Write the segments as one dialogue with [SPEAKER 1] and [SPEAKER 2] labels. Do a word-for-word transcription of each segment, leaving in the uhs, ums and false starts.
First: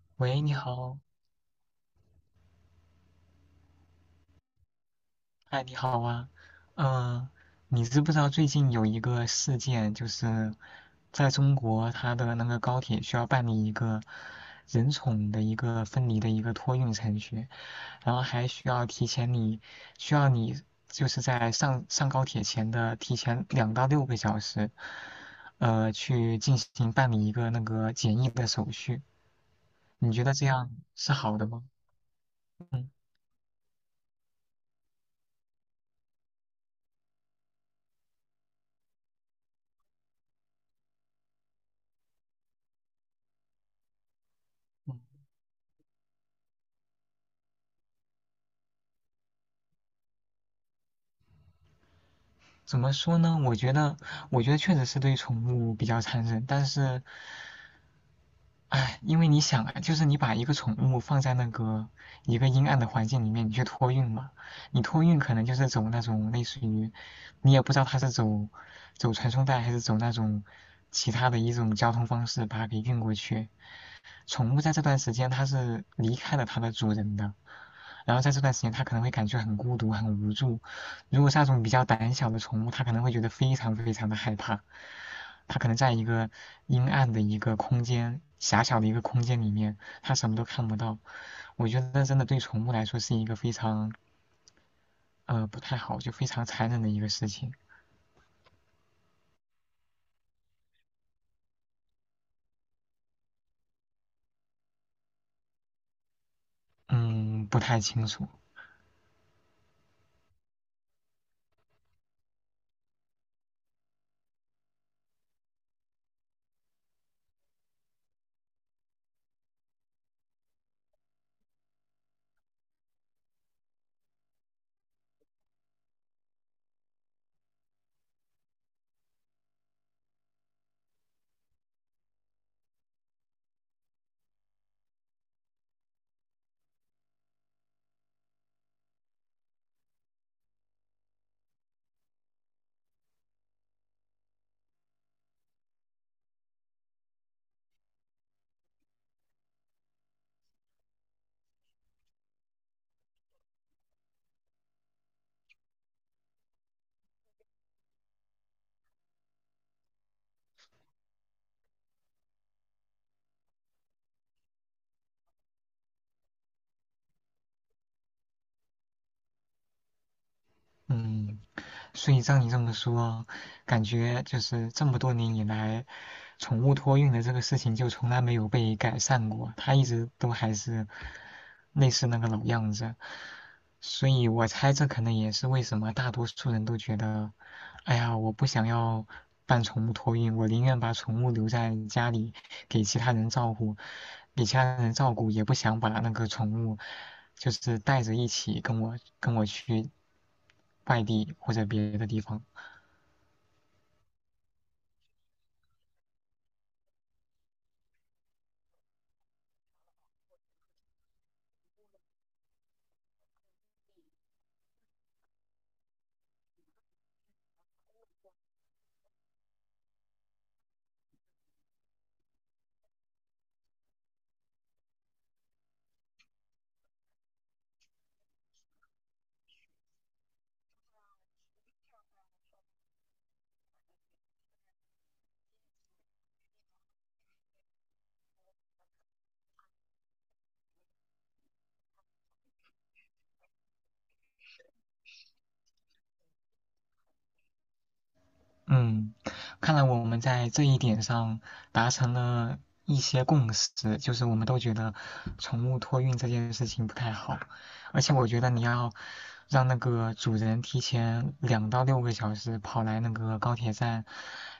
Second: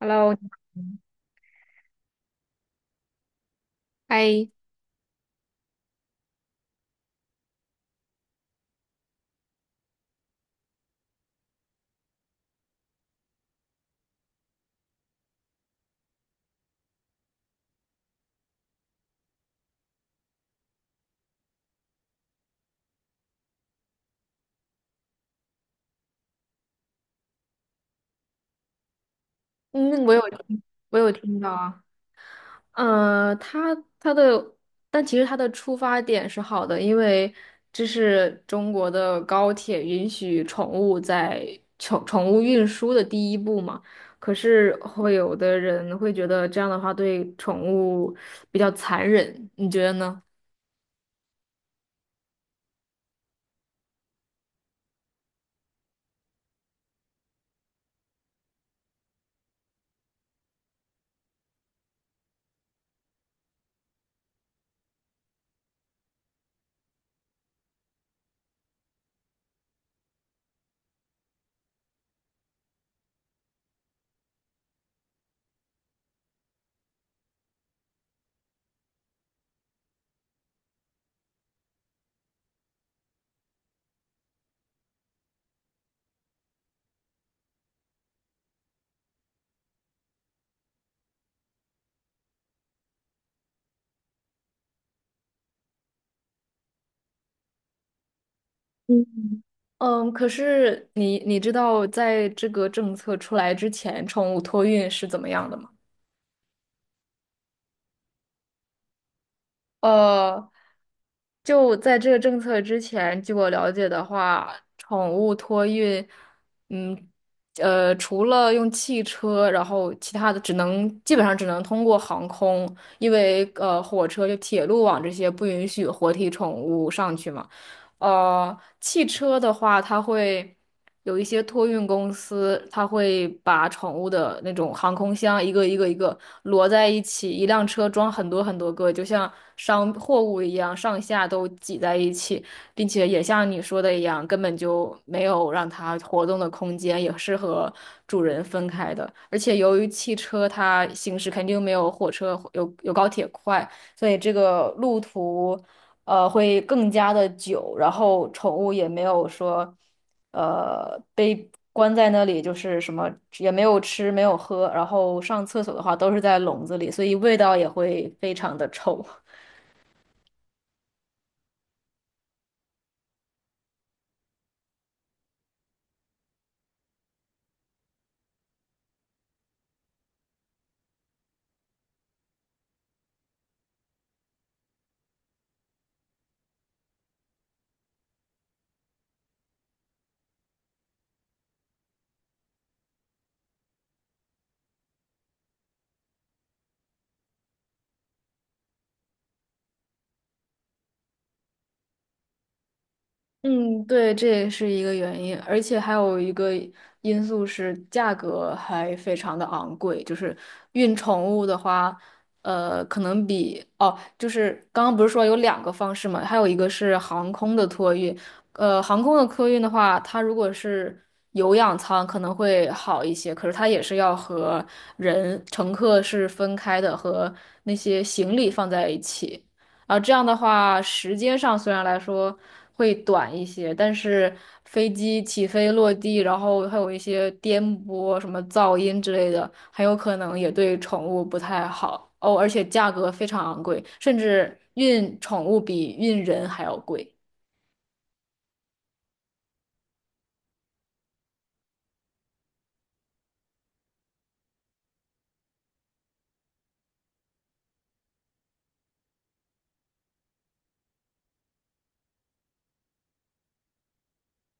[SPEAKER 1] Hello，
[SPEAKER 2] 喂，
[SPEAKER 1] 你
[SPEAKER 2] 你
[SPEAKER 1] 好
[SPEAKER 2] 好，
[SPEAKER 1] 嗨，
[SPEAKER 2] 哎，你好啊，嗯、你知不知道最近有一个事件，就是在中国，它的那个高铁需要办理一个人宠的一个分离的一个托运程序，然后还需要提前你需要你就是在上上高铁前的提前两到六个小时，呃，去进行办理一个那个检疫的手续，
[SPEAKER 1] 嗯，
[SPEAKER 2] 你
[SPEAKER 1] 我有
[SPEAKER 2] 觉得这样
[SPEAKER 1] 我有
[SPEAKER 2] 是好
[SPEAKER 1] 听
[SPEAKER 2] 的
[SPEAKER 1] 到
[SPEAKER 2] 吗？
[SPEAKER 1] 啊，
[SPEAKER 2] 嗯。
[SPEAKER 1] 呃，他他的，但其实他的出发点是好的，因为这是中国的高铁允许宠物在宠宠物运输的第一步嘛。可是会有的人会觉得这样的话对宠物比较残忍，你觉得呢？
[SPEAKER 2] 怎么说呢？我觉得，我觉得确实是对宠物比较残忍，但是，哎，因为你想啊，就是你把一个宠物放在那个一个阴暗的环境里面，你去托运嘛，你托运可能就是走那种类似于，你也不知道它是走走传送带还是走那种其他的一种交通方式把它给运过去。宠物在这段时间它是离开了它的主人的，然后在这段时间它可能会感觉很孤独、很无助。如果是那种比较胆小的宠物，它可能会觉得非常非常的害怕。它可能在一个阴暗的一个空间，狭小的一个空间里面，它什么都看不到。我觉得真的对宠物来说是一个非常呃不太好，就非常残忍的一个事情。
[SPEAKER 1] 嗯，嗯，可是你你知道在这个政策出来之前，宠物托运是怎么样的吗？
[SPEAKER 2] 嗯，不太清楚。
[SPEAKER 1] 呃，就在这个政策之前，据我了解的话，宠物托运，嗯，呃，除了用汽车，然后其他的只能基本上只能通过航空，因为呃，火车就铁路网这些不允许活体宠物上去嘛。呃，汽车的话，它会有一些托运公司，它会把宠物的那种航空箱一个一个一个摞在一起，一辆车装很多很多个，就像商货物一样，上下都挤在一起，并且也像你说的一样，根本就没有让它活动的空间，也是和主人分开的。而且由于汽车它行驶肯定没有火车有有高铁快，所以这个路途。呃，会更加的久，然后宠物也没有说，呃，被关在那里，就是什么也没有吃，没有喝，然后上厕所的话都是在笼子里，所以味道也会非常的臭。
[SPEAKER 2] 嗯，所以照你这么说，感觉就是这么多年以来，宠物托运的这个事情就从来没有被改善过，它一直都还是类似那个老样子。所以我猜这可能也是为什么大多数人都觉得，哎呀，我不想要办宠物托运，我宁愿把宠物留在家里给其他人照顾，给其他人照顾，也不想把那个宠物就是带着一起跟我跟我去外地或者别的地方。
[SPEAKER 1] 嗯，对，这也是一个原因，而且还有一个因素是价格还非常的昂贵，就是运宠物的话，呃，可能比哦，就是刚刚不是说有两个方式嘛，还有一个是航空的托运，呃，航空的托运的话，它如果是有氧舱可能会好一些，可是它也是要和人乘客是分开的，和那些行李放在一起。啊，这样的话，时间上虽然来说会短一些，但是飞机起飞落地，然后还有一些颠簸、什么噪音之类的，很有可能也对宠物不太好哦。而且价格非常昂贵，甚至运宠物比运人还要贵。
[SPEAKER 2] 嗯，看来我们在这一点上达成了一些共识，就是我们都觉得宠物托运这件事情不太好，而且我觉得你要让那个主人提前两到六个小时跑来那个高铁站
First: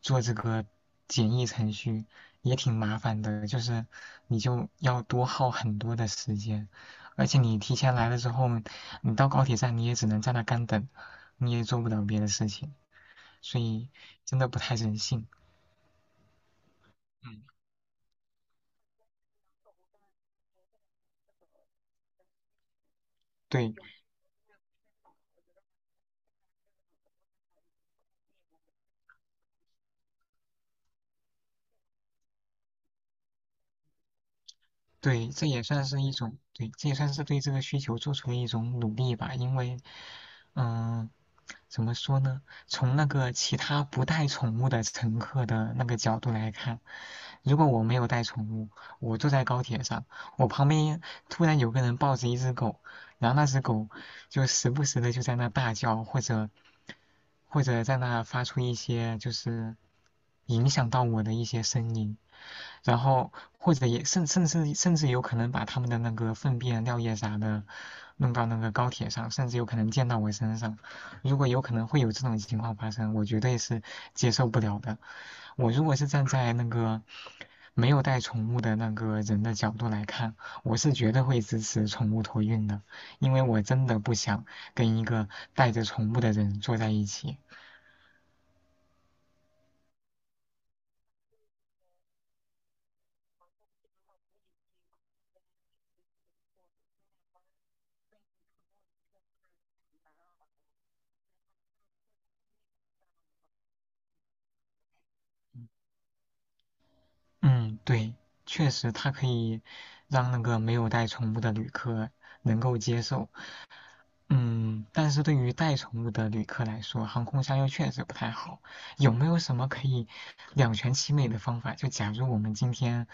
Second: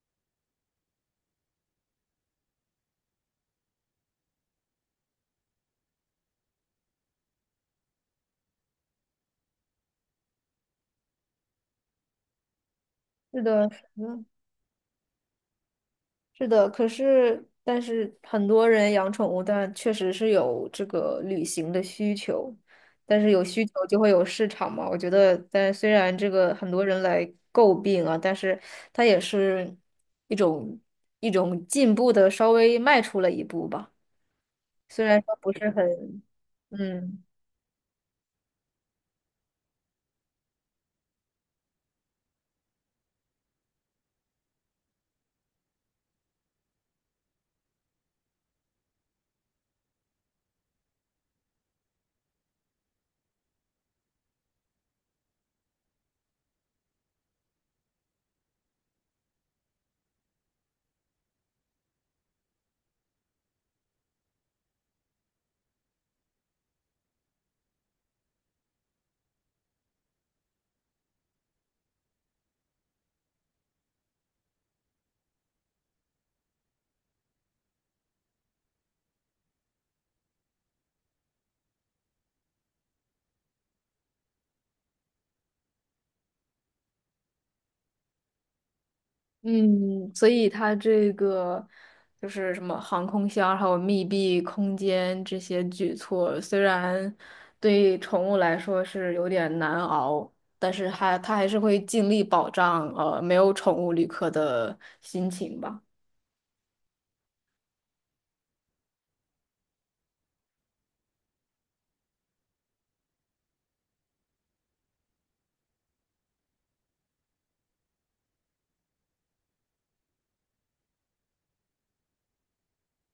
[SPEAKER 2] 做这个检疫程序，也挺麻烦的，就是你就要多耗很多的时间，而且你提前来了之后，你到高铁站你也只能在那干等，你也做不了别的事情。
[SPEAKER 1] 是
[SPEAKER 2] 所
[SPEAKER 1] 的，是
[SPEAKER 2] 以
[SPEAKER 1] 的。
[SPEAKER 2] 真的不太人性。
[SPEAKER 1] 是的，可
[SPEAKER 2] 嗯，
[SPEAKER 1] 是但是很多人养宠物，但确实是有这个旅行的需求，但是有需求
[SPEAKER 2] 对
[SPEAKER 1] 就会有市场嘛。我觉得，但虽然这个很多人来诟病啊，但是它也是一种一种进步的，稍微迈出了一步吧。虽然
[SPEAKER 2] 对，
[SPEAKER 1] 说
[SPEAKER 2] 这
[SPEAKER 1] 不
[SPEAKER 2] 也
[SPEAKER 1] 是
[SPEAKER 2] 算
[SPEAKER 1] 很，
[SPEAKER 2] 是一种，对，这也算是
[SPEAKER 1] 嗯。
[SPEAKER 2] 对这个需求做出了一种努力吧。因为，嗯、怎么说呢？从那个其他不带宠物的乘客的那个角度来看，如果我没有带宠物，我坐在高铁上，我旁边突然有个人抱着一只狗，然后那只狗就时不时的就在那大叫，或者或者在那发出一些就是影响到我的一些声音，然后或者也甚甚至甚至有可能把他们的那个粪便、尿液啥的弄到那个高铁上，甚至有可能溅到我身上。如果有可能会有这种情况发生，我绝对是接受不了的。我如果是站在那个没有带宠物的那个人的角度来看，我是绝对会支持宠物托运的，因为我真的不想跟一个带着宠物的人坐在一起。
[SPEAKER 1] 嗯，所以它这个就是什么航空箱，还有密闭空间这些举措，虽然对宠物来说是有点难熬，但是还它还是会尽力保障呃没有宠物旅客的心情吧。
[SPEAKER 2] 嗯，对，确实它可以让那个没有带宠物的旅客能够接受，嗯，但是对于带宠物的旅客来说，航空箱又确实不太好。有没有什么可以两全其美的方法？就假如我们今天，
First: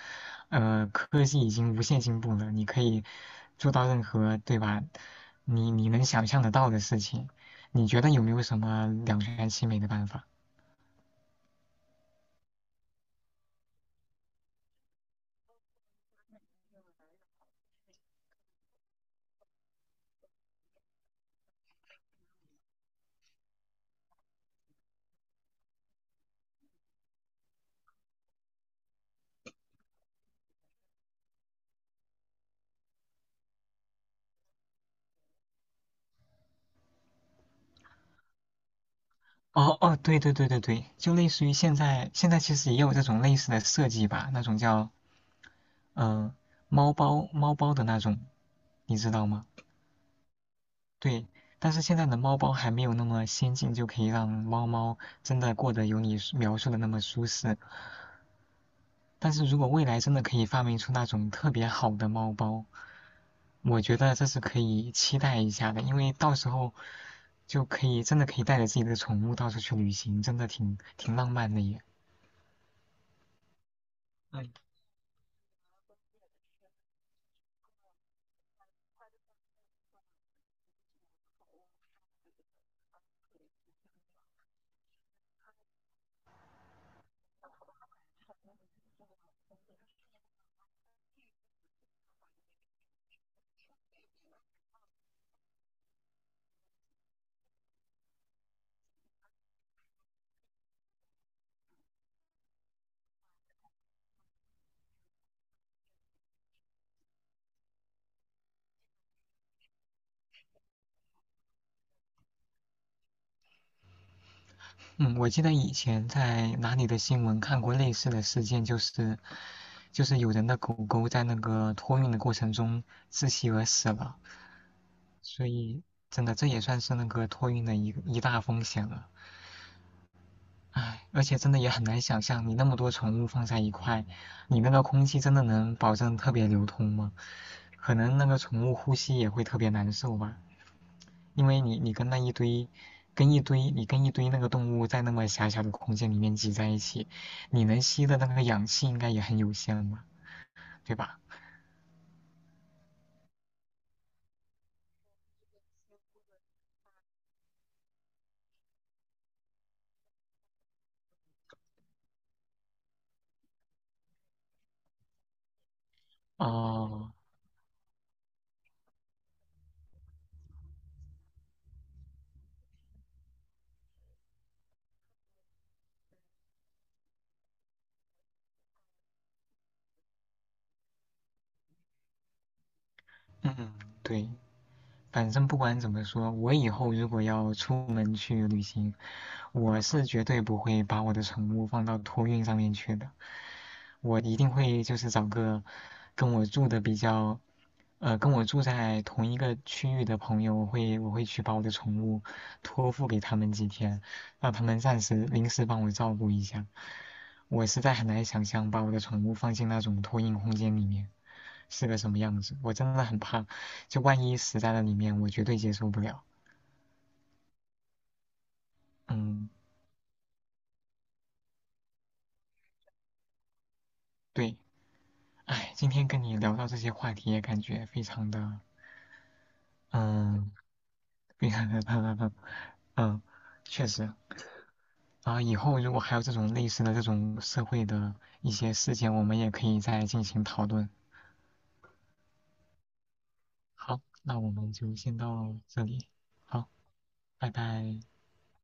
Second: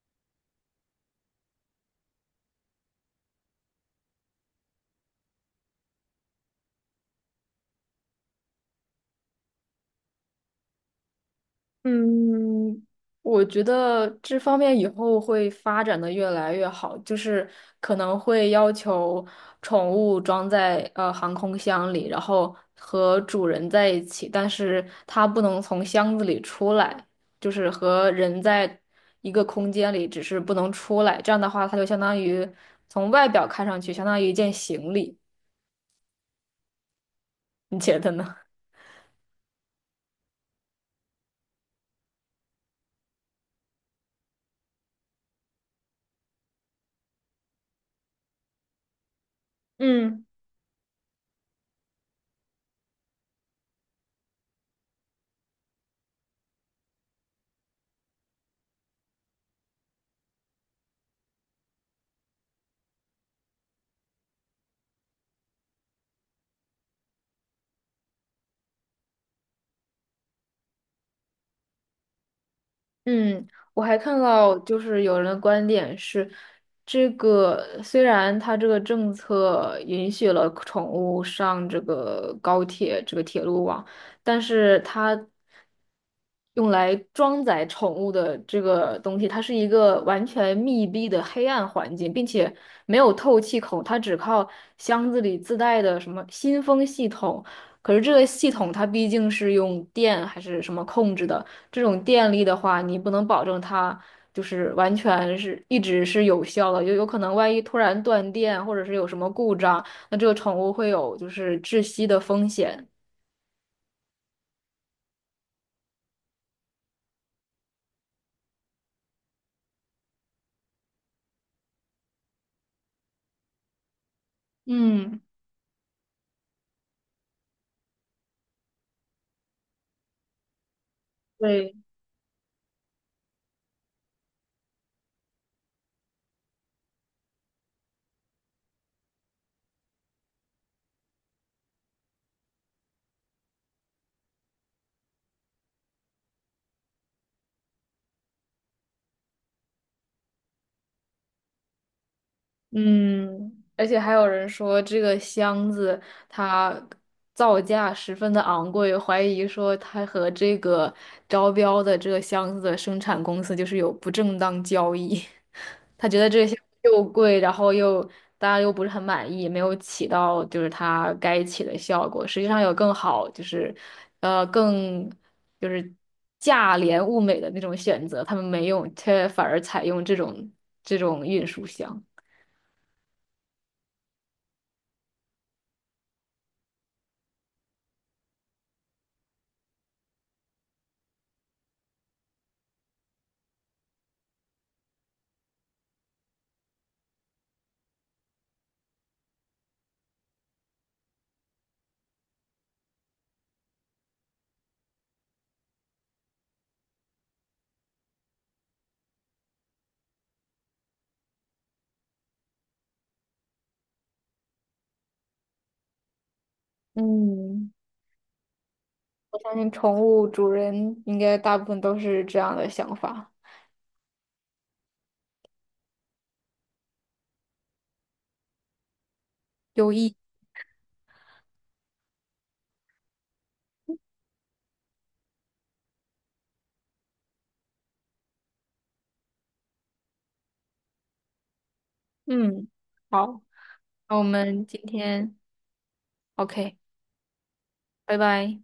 [SPEAKER 2] 呃，科技已经无限进步了，你可以做到任何，对吧？你你能想象得到的事情，你觉得有没有什么两全其美的办法？
[SPEAKER 1] 嗯，我觉得这方面以后会发展的越来越好，就是可能会要求宠物装在呃航空箱里，然后和主人在一起，但是它不能从箱子里出来，就是和人在一个空间里，只是不能出来。这样的话，它就相当于从外表看上去相当于一件行李，你觉得呢？
[SPEAKER 2] 哦哦，对对对对对，就类似于现在，现在其实也有这种类似的设计吧，那种叫嗯、呃猫包猫包的那种，你知道吗？
[SPEAKER 1] 嗯。
[SPEAKER 2] 对，但是现在的猫包还没有那么先进，就可以让猫猫真的过得有你说描述的那么舒适。但是如果未来真的可以发明出那种特别好的猫包，我觉得这是可以期待一下的，因为到时候就可以真的可以带着自己的宠物到处去旅行，真的挺挺浪漫的耶。
[SPEAKER 1] 嗯，我还看
[SPEAKER 2] 嗯
[SPEAKER 1] 到就是有人的观点是，这个虽然它这个政策允许了宠物上这个高铁这个铁路网，但是它用来装载宠物的这个东西，它是一个完全密闭的黑暗环境，并且没有透气孔，它只靠箱子里自带的什么新风系统。可是这个系统它毕竟是用电还是什么控制的，这种电力的话，你不能保证它就是完全是一直是有效的，就有可能万一突然断电或者是有什么故障，那这个宠物会有就是窒息的风险。
[SPEAKER 2] 嗯，我记得以前在哪里的新闻看过类似的事件，就是就是有人的狗狗在那个托运的过程中窒息而死了。
[SPEAKER 1] 嗯，
[SPEAKER 2] 所以真的这也算是那个托运的一一大风险了。唉，而且真的也
[SPEAKER 1] 对，
[SPEAKER 2] 很难想象，你那么多宠物放在一块，你那个空气真的能保证特别流通吗？可能那个宠物呼吸也会特别难受吧，因为你你跟那一堆，跟一堆你跟一堆那个动物在那么狭小的空间里面挤在一起，你能吸的那个氧气应该也很有限嘛，对吧？
[SPEAKER 1] 嗯，而且还有人说这个箱子它造价十分的昂贵，怀疑说它和这个招标的这个箱子的生产公司就是有不正当交易。他觉得这些又
[SPEAKER 2] 哦，
[SPEAKER 1] 贵，然后又大家又不是很满意，没有起到就是它该起的效果。实际上有更好，就是呃更就是价廉物美的那种选择，他们没用，却反而采用这种这种运输箱。
[SPEAKER 2] 嗯，对，反正不管怎么说，我以后如果要出门去旅行，我是绝对不会把我的宠物放到托运上面去的。我一定会就是找个跟我住的比较，呃，跟我住在同一个区域的朋友，我会我会去把我的宠物托付给他们几天，让他们暂时临时帮我照顾一下。我实在很难想象把我的宠物放进那种托运空间里面。是个什么样子，我真的很怕，就万一死在了里面，我绝对接受不了。
[SPEAKER 1] 嗯，我
[SPEAKER 2] 嗯，
[SPEAKER 1] 相信宠物主人应该大部分都是这样的想法，
[SPEAKER 2] 对，哎，今天跟你聊到这些话题，也感觉非常的，
[SPEAKER 1] 有益。
[SPEAKER 2] 嗯，非常的，嗯，确实。啊，以后如果还有这种类似的这种社会的一些事件，我们也可以再进行讨论。
[SPEAKER 1] 嗯，好，
[SPEAKER 2] 好，
[SPEAKER 1] 那我
[SPEAKER 2] 那我
[SPEAKER 1] 们
[SPEAKER 2] 们
[SPEAKER 1] 今
[SPEAKER 2] 就先
[SPEAKER 1] 天
[SPEAKER 2] 到这里，好，
[SPEAKER 1] OK，
[SPEAKER 2] 拜拜。
[SPEAKER 1] 拜拜。